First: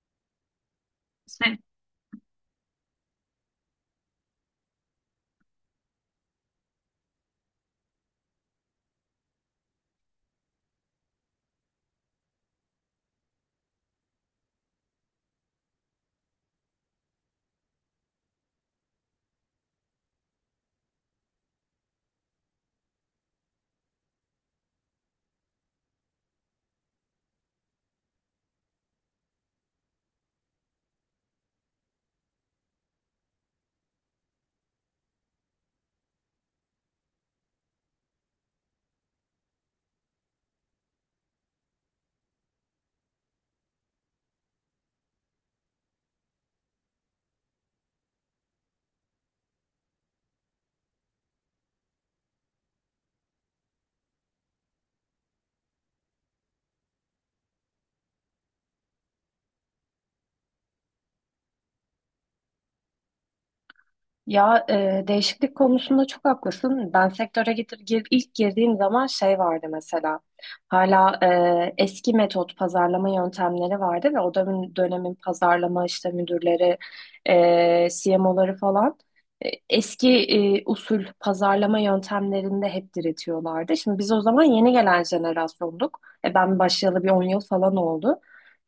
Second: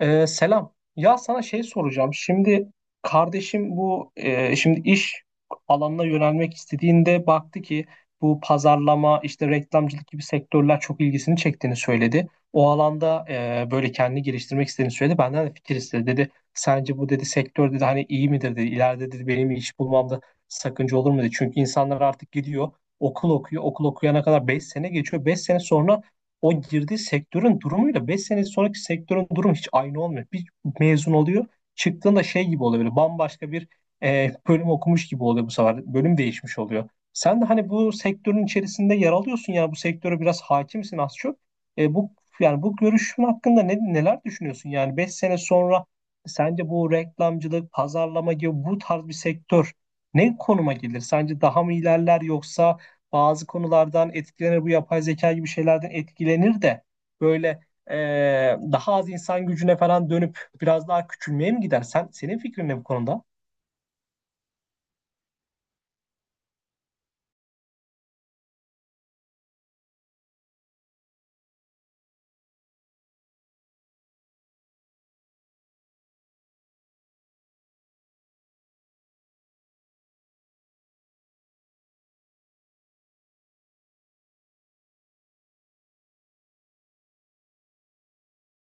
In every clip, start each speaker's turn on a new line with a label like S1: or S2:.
S1: Selam. Ya sana şey
S2: Sen-
S1: soracağım. Şimdi kardeşim bu şimdi iş alanına yönelmek istediğinde baktı ki bu pazarlama işte reklamcılık gibi sektörler çok ilgisini çektiğini söyledi. O alanda böyle kendini geliştirmek istediğini söyledi. Benden de fikir istedi. Dedi sence bu dedi sektör dedi hani iyi midir dedi. İleride dedi benim iş bulmamda sakınca olur mu dedi. Çünkü insanlar artık gidiyor okul okuyor. Okul okuyana kadar 5 sene geçiyor. 5 sene sonra o girdiği sektörün durumuyla 5 sene sonraki sektörün durumu hiç aynı olmuyor. Bir mezun oluyor, çıktığında şey gibi oluyor böyle bambaşka bir bölüm okumuş gibi oluyor bu sefer. Bölüm değişmiş oluyor. Sen de hani bu sektörün içerisinde yer alıyorsun ya, bu sektöre biraz hakimsin az çok. Bu yani bu görüşün hakkında neler düşünüyorsun? Yani 5 sene sonra sence bu reklamcılık, pazarlama gibi bu tarz bir sektör ne konuma gelir? Sence daha mı ilerler yoksa bazı konulardan etkilenir, bu yapay zeka gibi şeylerden etkilenir de böyle e, daha az insan gücüne falan dönüp biraz daha küçülmeye mi gider? Senin fikrin ne bu konuda?
S2: Ya, değişiklik konusunda çok haklısın. Ben sektöre ilk girdiğim zaman şey vardı mesela. Hala eski metot pazarlama yöntemleri vardı ve o dönemin pazarlama işte müdürleri, CMO'ları falan eski usul pazarlama yöntemlerinde hep diretiyorlardı. Şimdi biz o zaman yeni gelen jenerasyonduk. Ben başlayalı bir 10 yıl falan oldu.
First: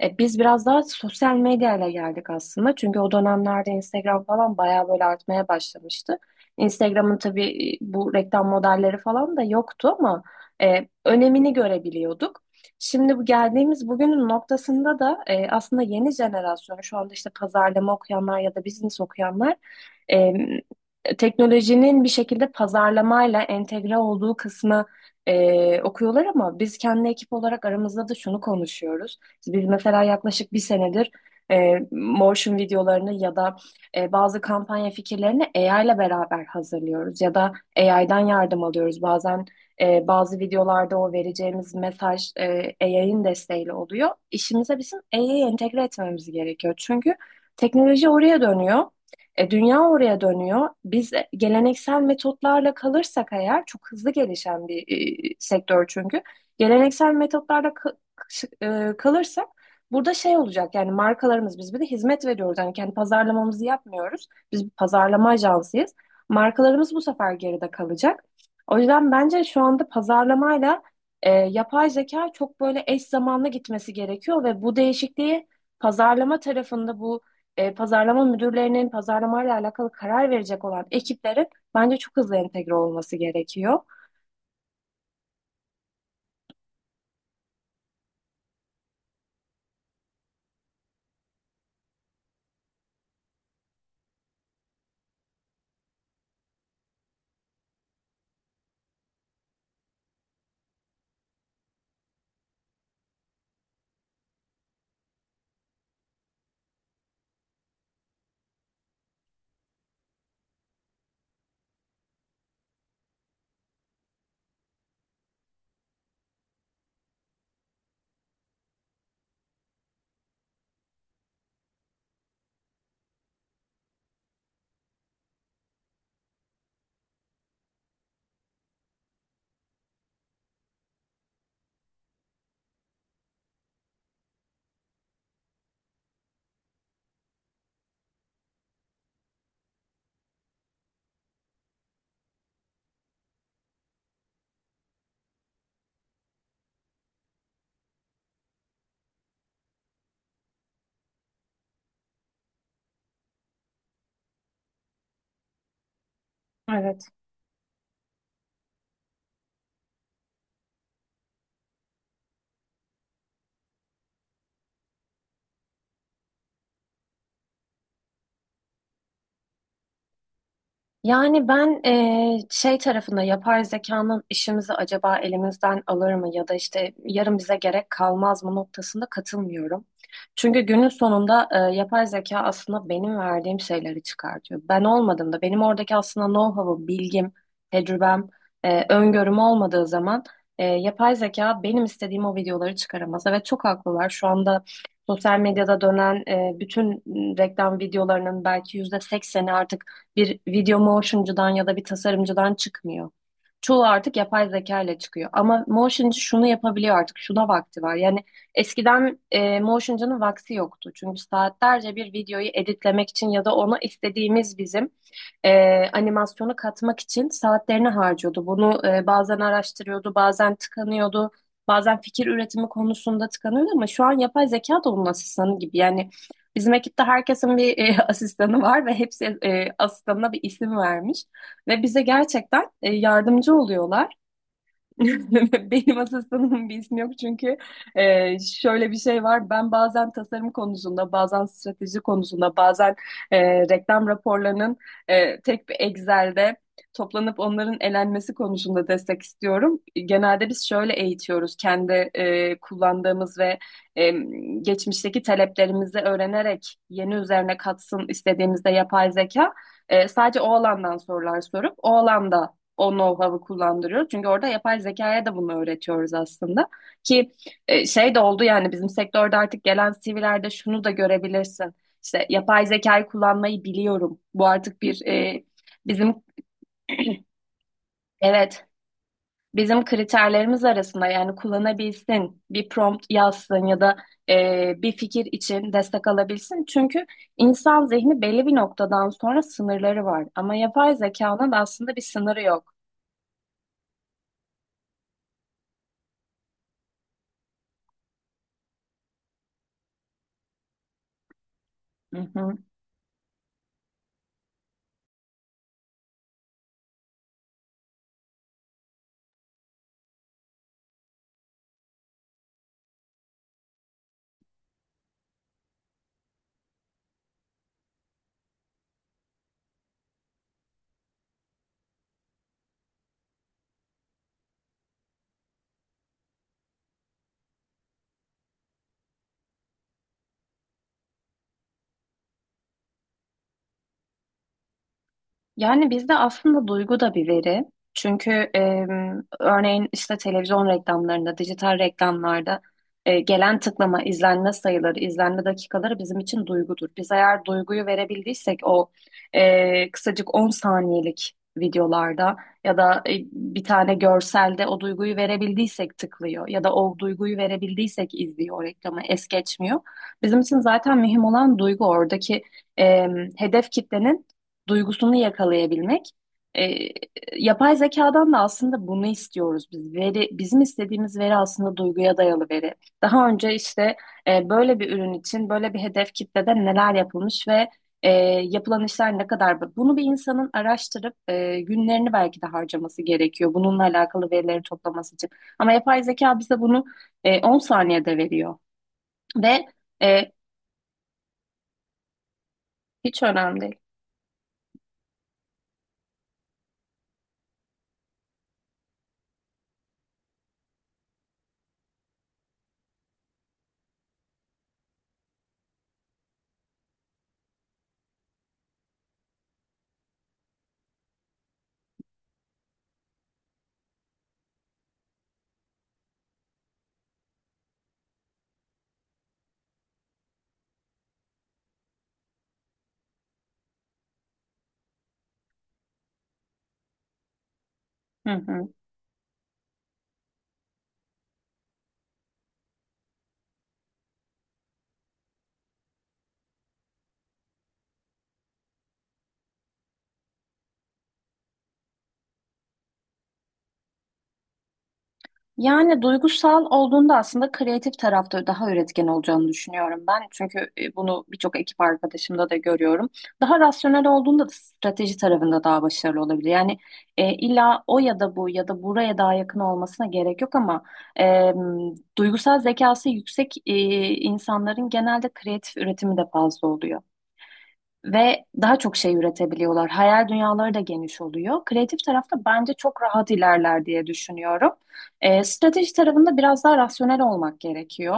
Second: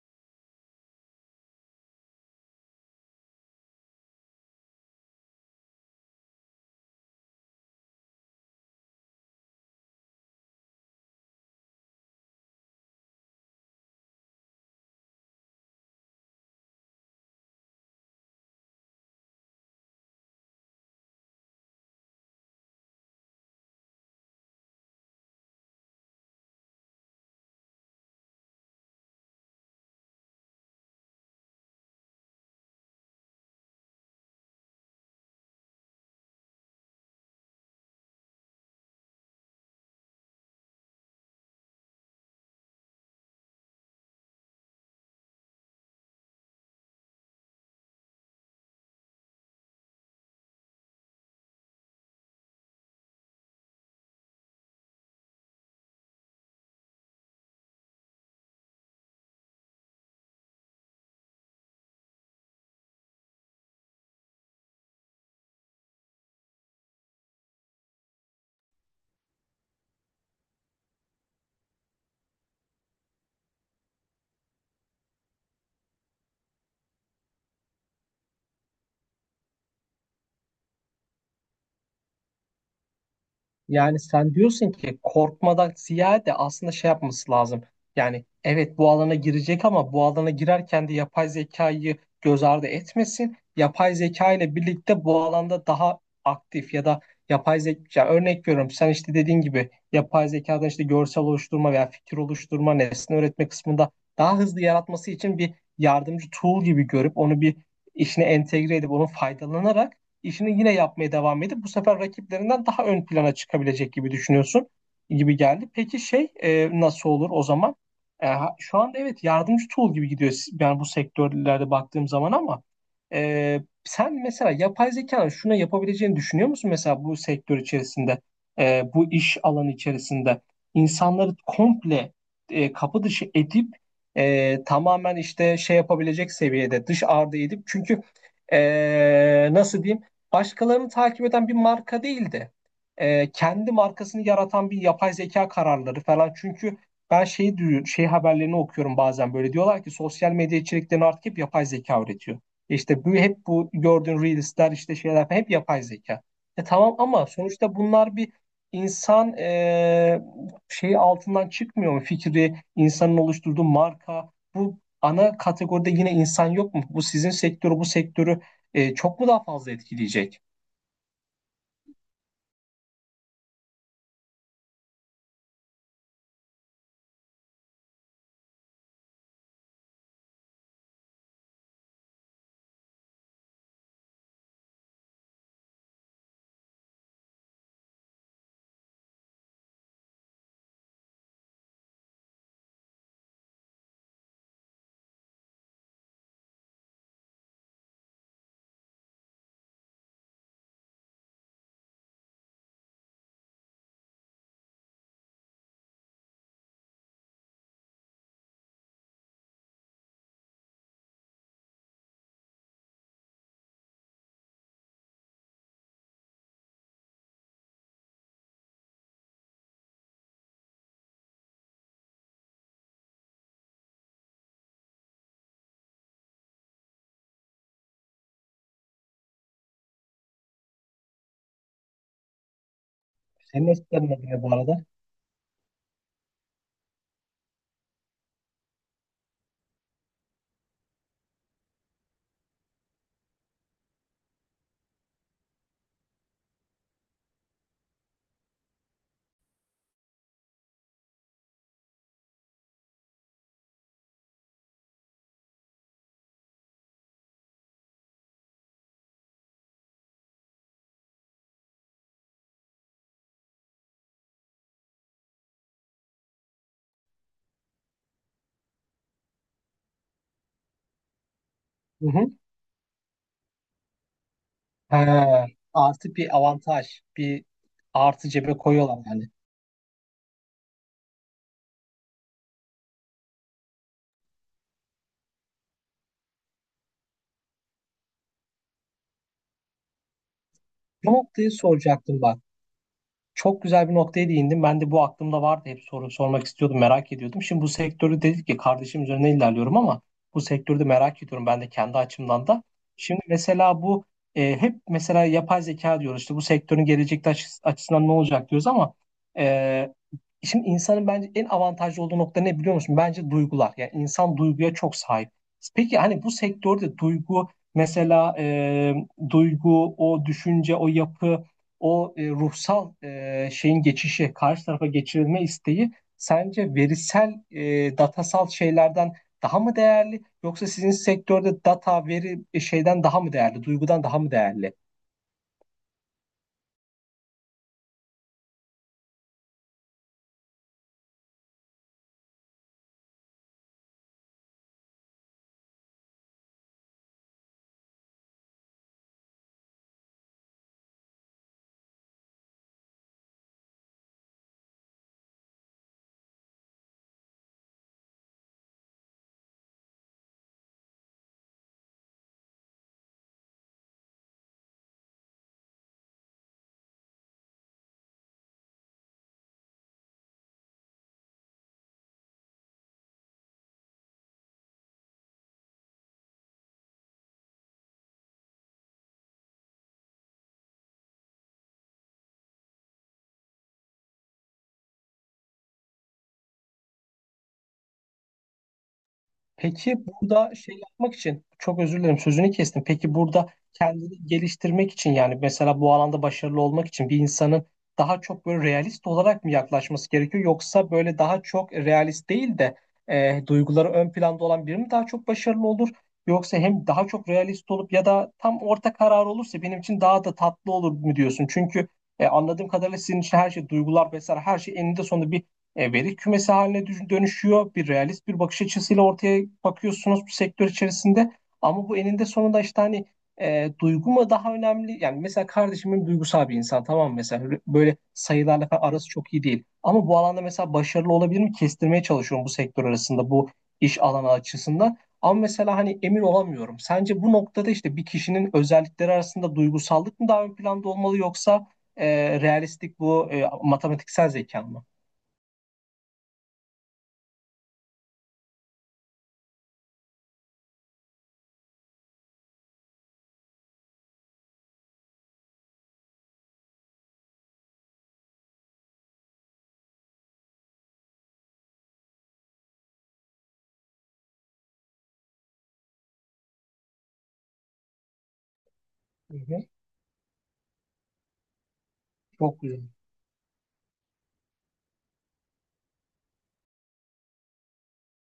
S2: Biz biraz daha sosyal medyayla geldik aslında. Çünkü o dönemlerde Instagram falan bayağı böyle artmaya başlamıştı. Instagram'ın tabii bu reklam modelleri falan da yoktu ama önemini görebiliyorduk. Şimdi bu geldiğimiz bugünün noktasında da aslında yeni jenerasyon şu anda işte pazarlama okuyanlar ya da business okuyanlar e, teknolojinin bir şekilde pazarlamayla entegre olduğu kısmı okuyorlar ama biz kendi ekip olarak aramızda da şunu konuşuyoruz. Biz mesela yaklaşık bir senedir motion videolarını ya da bazı kampanya fikirlerini AI ile beraber hazırlıyoruz ya da AI'dan yardım alıyoruz. Bazen bazı videolarda o vereceğimiz mesaj AI'ın desteğiyle oluyor. İşimize bizim AI'yi entegre etmemiz gerekiyor. Çünkü teknoloji oraya dönüyor. Dünya oraya dönüyor. Biz geleneksel metotlarla kalırsak eğer çok hızlı gelişen bir sektör çünkü. Geleneksel metotlarla kalırsak burada şey olacak, yani markalarımız, biz bir de hizmet veriyoruz. Yani kendi pazarlamamızı yapmıyoruz. Biz bir pazarlama ajansıyız. Markalarımız bu sefer geride kalacak. O yüzden bence şu anda pazarlamayla yapay zeka çok böyle eş zamanlı gitmesi gerekiyor ve bu değişikliği pazarlama tarafında bu pazarlama müdürlerinin, pazarlamayla alakalı karar verecek olan ekiplerin bence çok hızlı entegre olması gerekiyor.
S1: Yani sen diyorsun ki korkmadan ziyade aslında şey yapması lazım. Yani evet, bu alana girecek ama bu alana girerken de yapay zekayı göz ardı etmesin. Yapay zeka ile birlikte bu alanda daha aktif ya da yapay zeka örnek veriyorum, sen işte dediğin gibi yapay zekadan işte görsel oluşturma veya fikir oluşturma, nesne öğretme kısmında daha hızlı yaratması için bir yardımcı tool gibi görüp onu bir işine entegre edip onu faydalanarak işini yine yapmaya devam edip bu sefer rakiplerinden daha ön plana çıkabilecek gibi düşünüyorsun gibi geldi. Peki şey nasıl olur o zaman? Şu anda evet yardımcı tool gibi gidiyor yani bu sektörlerde baktığım zaman ama sen mesela yapay zekanın şunu yapabileceğini düşünüyor musun? Mesela bu sektör içerisinde bu iş alanı içerisinde insanları komple kapı dışı edip tamamen işte şey yapabilecek seviyede dış ardı edip, çünkü nasıl diyeyim, başkalarını takip eden bir marka değil de kendi markasını yaratan bir yapay zeka kararları falan. Çünkü ben şey haberlerini okuyorum bazen, böyle diyorlar ki sosyal medya içeriklerini artık hep yapay zeka üretiyor. İşte bu hep, bu gördüğün reelsler, işte şeyler falan hep yapay zeka. Tamam,
S2: Evet.
S1: ama sonuçta bunlar bir insan şeyi altından çıkmıyor mu? Fikri, insanın oluşturduğu marka, bu ana kategoride yine insan yok mu? Bu sizin sektörü, bu sektörü çok mu daha fazla etkileyecek?
S2: Yani ben şey tarafında, yapay zekanın işimizi acaba elimizden alır mı ya da işte yarın bize gerek kalmaz mı noktasında katılmıyorum. Çünkü günün sonunda yapay zeka aslında benim verdiğim şeyleri çıkartıyor. Ben olmadığımda benim oradaki aslında know-how'ım, bilgim, tecrübem, öngörüm olmadığı zaman yapay zeka benim istediğim o videoları çıkaramaz. Evet, çok haklılar. Şu anda sosyal medyada dönen bütün reklam videolarının belki %80'i artık bir video motioncudan ya da bir tasarımcıdan çıkmıyor. Çoğu artık yapay zeka ile çıkıyor. Ama motioncu şunu yapabiliyor artık: şuna vakti var. Yani eskiden motioncunun vakti yoktu. Çünkü saatlerce bir videoyu editlemek için ya da ona istediğimiz bizim e, animasyonu katmak için saatlerini harcıyordu. Bunu bazen araştırıyordu, bazen tıkanıyordu, bazen fikir üretimi konusunda tıkanıyordu, ama şu an yapay zeka da onun asistanı gibi. Yani bizim ekipte herkesin bir asistanı var ve hepsi asistanına bir isim vermiş. Ve bize gerçekten yardımcı
S1: Senin eskilerin
S2: oluyorlar.
S1: ne diyor bu arada?
S2: Benim asistanımın bir ismi yok, çünkü şöyle bir şey var. Ben bazen tasarım konusunda, bazen strateji konusunda, bazen reklam raporlarının tek bir Excel'de toplanıp onların elenmesi konusunda destek istiyorum. Genelde biz şöyle eğitiyoruz, kendi kullandığımız ve e, geçmişteki taleplerimizi öğrenerek yeni üzerine katsın istediğimizde yapay zeka. Sadece o alandan sorular sorup o alanda o know-how'ı kullandırıyoruz. Çünkü orada yapay zekaya da bunu öğretiyoruz aslında. Ki şey de oldu, yani bizim sektörde artık gelen CV'lerde şunu da görebilirsin:
S1: Hı hı.
S2: İşte yapay zekayı kullanmayı biliyorum. Bu artık bir
S1: Ha, artı
S2: bizim,
S1: bir avantaj, bir artı cebe
S2: evet,
S1: koyuyorlar yani.
S2: bizim kriterlerimiz arasında; yani kullanabilsin, bir prompt yazsın ya da bir fikir için destek alabilsin. Çünkü insan zihni belli bir noktadan sonra sınırları var. Ama yapay
S1: Bu noktayı
S2: zekanın aslında bir
S1: soracaktım bak.
S2: sınırı yok.
S1: Çok güzel bir noktaya değindin. Ben de bu aklımda vardı. Hep soru sormak istiyordum, merak ediyordum. Şimdi bu sektörü dedik ki kardeşim üzerine ilerliyorum ama bu sektörü de merak ediyorum ben de kendi
S2: Hı
S1: açımdan
S2: hı.
S1: da. Şimdi mesela bu hep mesela yapay zeka diyoruz. İşte bu sektörün gelecekte açısından ne olacak diyoruz ama e, şimdi insanın bence en avantajlı olduğu nokta ne biliyor musun? Bence duygular. Yani insan duyguya çok sahip. Peki hani bu sektörde duygu, mesela duygu, o düşünce, o yapı, o ruhsal şeyin geçişi, karşı tarafa geçirilme isteği sence verisel, datasal şeylerden daha mı değerli? Yoksa sizin sektörde data, veri şeyden daha mı değerli? Duygudan daha mı değerli?
S2: Yani bizde aslında duygu da bir veri. Çünkü örneğin işte televizyon reklamlarında, dijital reklamlarda gelen tıklama, izlenme sayıları, izlenme dakikaları bizim için duygudur. Biz eğer duyguyu verebildiysek o kısacık 10 saniyelik videolarda ya da bir tane görselde, o duyguyu verebildiysek tıklıyor ya da o duyguyu verebildiysek izliyor o reklamı, es geçmiyor. Bizim için zaten mühim olan duygu, oradaki hedef kitlenin duygusunu yakalayabilmek. E, yapay zekadan da aslında bunu istiyoruz biz. Veri, bizim istediğimiz veri aslında duyguya dayalı veri. Daha önce işte böyle bir ürün için böyle bir hedef kitlede neler yapılmış ve e, yapılan işler ne kadar. Bunu bir insanın araştırıp günlerini belki de harcaması gerekiyor, bununla alakalı verileri toplaması için. Ama yapay zeka bize bunu 10 saniyede veriyor. Ve
S1: Peki
S2: e,
S1: burada şey yapmak için çok özür dilerim, sözünü kestim. Peki
S2: hiç
S1: burada
S2: önemli değil.
S1: kendini geliştirmek için, yani mesela bu alanda başarılı olmak için bir insanın daha çok böyle realist olarak mı yaklaşması gerekiyor, yoksa böyle daha çok realist değil de duyguları ön planda olan biri mi daha çok başarılı olur? Yoksa hem daha çok realist olup ya da tam orta karar olursa benim için daha da tatlı olur mu diyorsun? Çünkü anladığım kadarıyla sizin için her şey, duygular vesaire, her şey eninde sonunda bir veri kümesi haline dönüşüyor. Bir realist bir bakış açısıyla ortaya bakıyorsunuz bu sektör içerisinde. Ama bu eninde sonunda işte hani duygu mu daha önemli? Yani mesela kardeşimin duygusal bir insan, tamam mı? Mesela böyle böyle
S2: Hı
S1: sayılarla
S2: hı.
S1: falan arası çok iyi değil. Ama bu alanda mesela başarılı olabilir mi? Kestirmeye çalışıyorum bu sektör arasında, bu iş alanı açısından. Ama mesela hani emin olamıyorum. Sence bu noktada işte bir kişinin özellikleri arasında duygusallık mı daha ön planda olmalı, yoksa realistlik, bu matematiksel zeka mı?
S2: Yani duygusal olduğunda aslında kreatif tarafta daha üretken olacağını düşünüyorum ben. Çünkü bunu birçok ekip arkadaşımda da görüyorum. Daha rasyonel olduğunda da strateji tarafında daha başarılı olabilir. Yani illa o ya da bu ya da buraya daha yakın olmasına gerek yok, ama e, duygusal zekası yüksek insanların genelde kreatif üretimi de fazla oluyor ve daha çok şey
S1: Hı hı.
S2: üretebiliyorlar. Hayal dünyaları da geniş oluyor. Kreatif tarafta
S1: Çok
S2: bence
S1: güzel.
S2: çok rahat ilerler diye düşünüyorum. Strateji tarafında biraz daha rasyonel olmak gerekiyor.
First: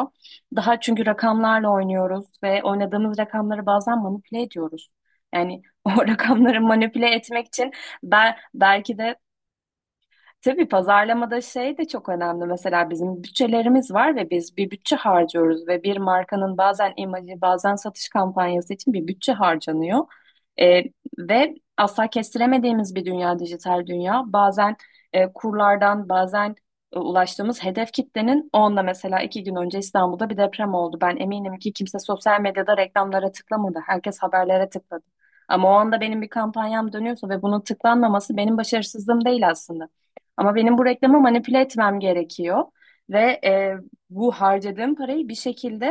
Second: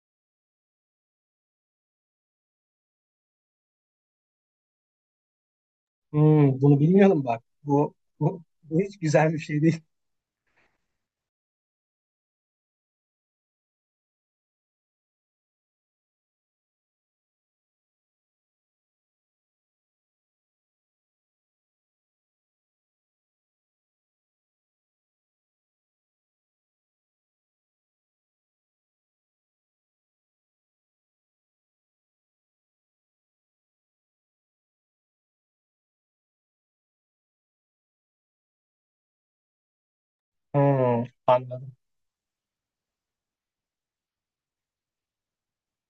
S2: Daha, çünkü rakamlarla oynuyoruz ve oynadığımız rakamları bazen manipüle ediyoruz. Yani o rakamları
S1: Hmm, bunu
S2: manipüle
S1: bilmiyordum bak.
S2: etmek için
S1: Bu,
S2: ben
S1: bu, bu
S2: belki
S1: hiç
S2: de...
S1: güzel bir şey değil.
S2: Tabii pazarlamada şey de çok önemli. Mesela bizim bütçelerimiz var ve biz bir bütçe harcıyoruz ve bir markanın bazen imajı, bazen satış kampanyası için bir bütçe harcanıyor. Ee, ve asla kestiremediğimiz bir dünya, dijital dünya. Bazen kurlardan, bazen ulaştığımız hedef kitlenin, onunla, mesela 2 gün önce İstanbul'da bir deprem oldu. Ben eminim ki kimse sosyal medyada reklamlara tıklamadı. Herkes haberlere tıkladı. Ama o anda benim bir kampanyam dönüyorsa ve bunun tıklanmaması benim başarısızlığım değil aslında. Ama benim bu
S1: Hmm,
S2: reklamı manipüle
S1: anladım.
S2: etmem gerekiyor ve bu harcadığım parayı bir şekilde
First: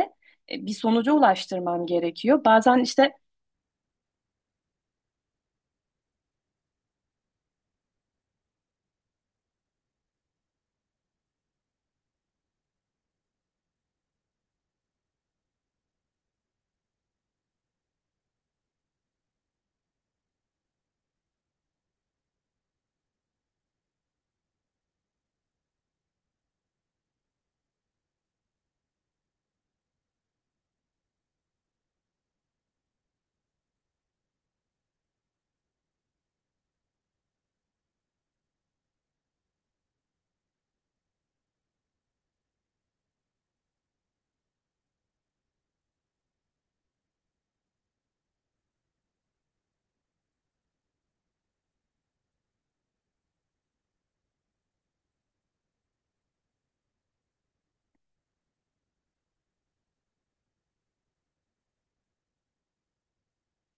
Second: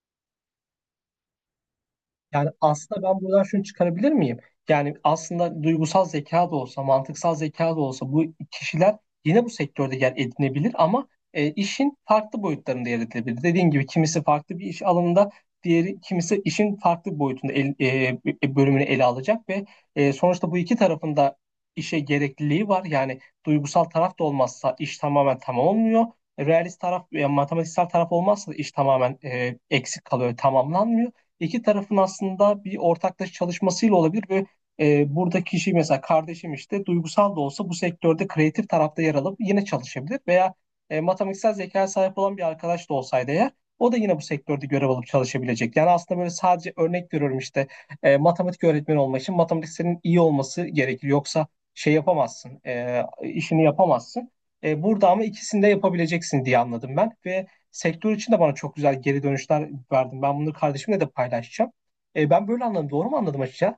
S2: bir sonuca ulaştırmam gerekiyor.
S1: Yani
S2: Bazen
S1: aslında
S2: işte...
S1: ben buradan şunu çıkarabilir miyim? Yani aslında duygusal zeka da olsa, mantıksal zeka da olsa bu kişiler yine bu sektörde yer edinebilir ama işin farklı boyutlarında yer edinebilir. Dediğim gibi kimisi farklı bir iş alanında, diğeri kimisi işin farklı bir boyutunda, bölümünü ele alacak ve sonuçta bu iki tarafında işe gerekliliği var. Yani duygusal taraf da olmazsa iş tamamen tamam olmuyor. Realist taraf, yani matematiksel taraf olmazsa da iş tamamen eksik kalıyor, tamamlanmıyor. İki tarafın aslında bir ortaklaşa çalışmasıyla olabilir ve buradaki kişi mesela kardeşim işte duygusal da olsa bu sektörde kreatif tarafta yer alıp yine çalışabilir veya matematiksel zekaya sahip olan bir arkadaş da olsaydı eğer o da yine bu sektörde görev alıp çalışabilecek. Yani aslında böyle, sadece örnek veriyorum, işte matematik öğretmeni olmak için matematiksenin iyi olması gerekir. Yoksa şey yapamazsın, işini yapamazsın. Burada ama ikisini de yapabileceksin diye anladım ben ve sektör için de bana çok güzel geri dönüşler verdin. Ben bunları kardeşimle de paylaşacağım. Ben böyle anladım. Doğru mu anladım açıkça?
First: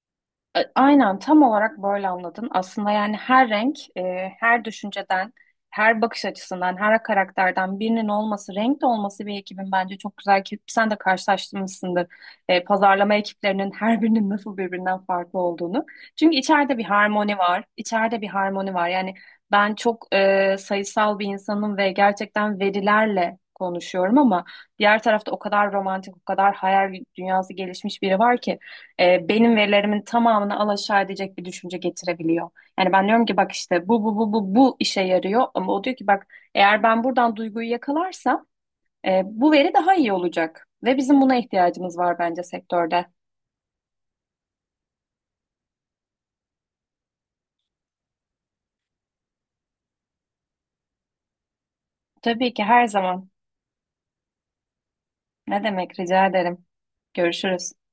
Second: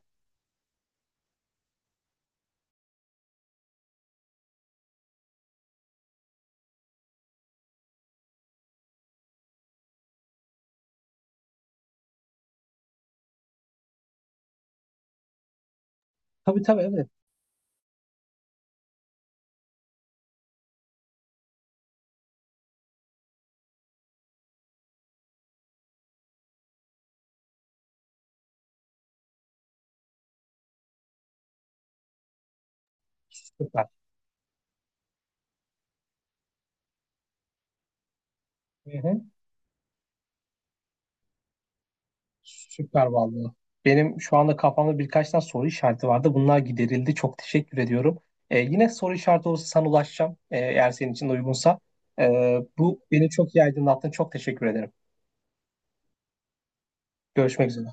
S2: Aynen, tam olarak böyle anladın. Aslında yani her renk, her düşünceden, her bakış açısından, her karakterden birinin olması, renk de olması bir ekibin bence çok güzel, ki sen de karşılaştırmışsındır. Pazarlama ekiplerinin her birinin nasıl birbirinden farklı olduğunu. Çünkü
S1: Tabii
S2: içeride
S1: tabii,
S2: bir
S1: evet.
S2: harmoni var. İçeride bir harmoni var. Yani ben çok sayısal bir insanım ve gerçekten verilerle konuşuyorum, ama diğer tarafta o kadar romantik, o kadar hayal dünyası gelişmiş biri var ki benim verilerimin tamamını alaşağı edecek bir düşünce getirebiliyor. Yani ben diyorum ki bak
S1: Süper.
S2: işte bu bu bu bu bu işe yarıyor, ama o diyor ki bak, eğer ben buradan duyguyu yakalarsam
S1: Hı hı.
S2: bu veri daha iyi olacak ve bizim buna ihtiyacımız var bence sektörde.
S1: Süper vallahi. Benim şu anda kafamda birkaç tane soru işareti vardı. Bunlar giderildi. Çok teşekkür ediyorum. Yine soru işareti olursa sana ulaşacağım. Eğer senin için de uygunsa. E,
S2: Tabii ki, her
S1: Bu beni
S2: zaman.
S1: çok iyi aydınlattın. Çok teşekkür ederim.
S2: Ne demek, rica ederim.
S1: Görüşmek
S2: Görüşürüz.
S1: üzere.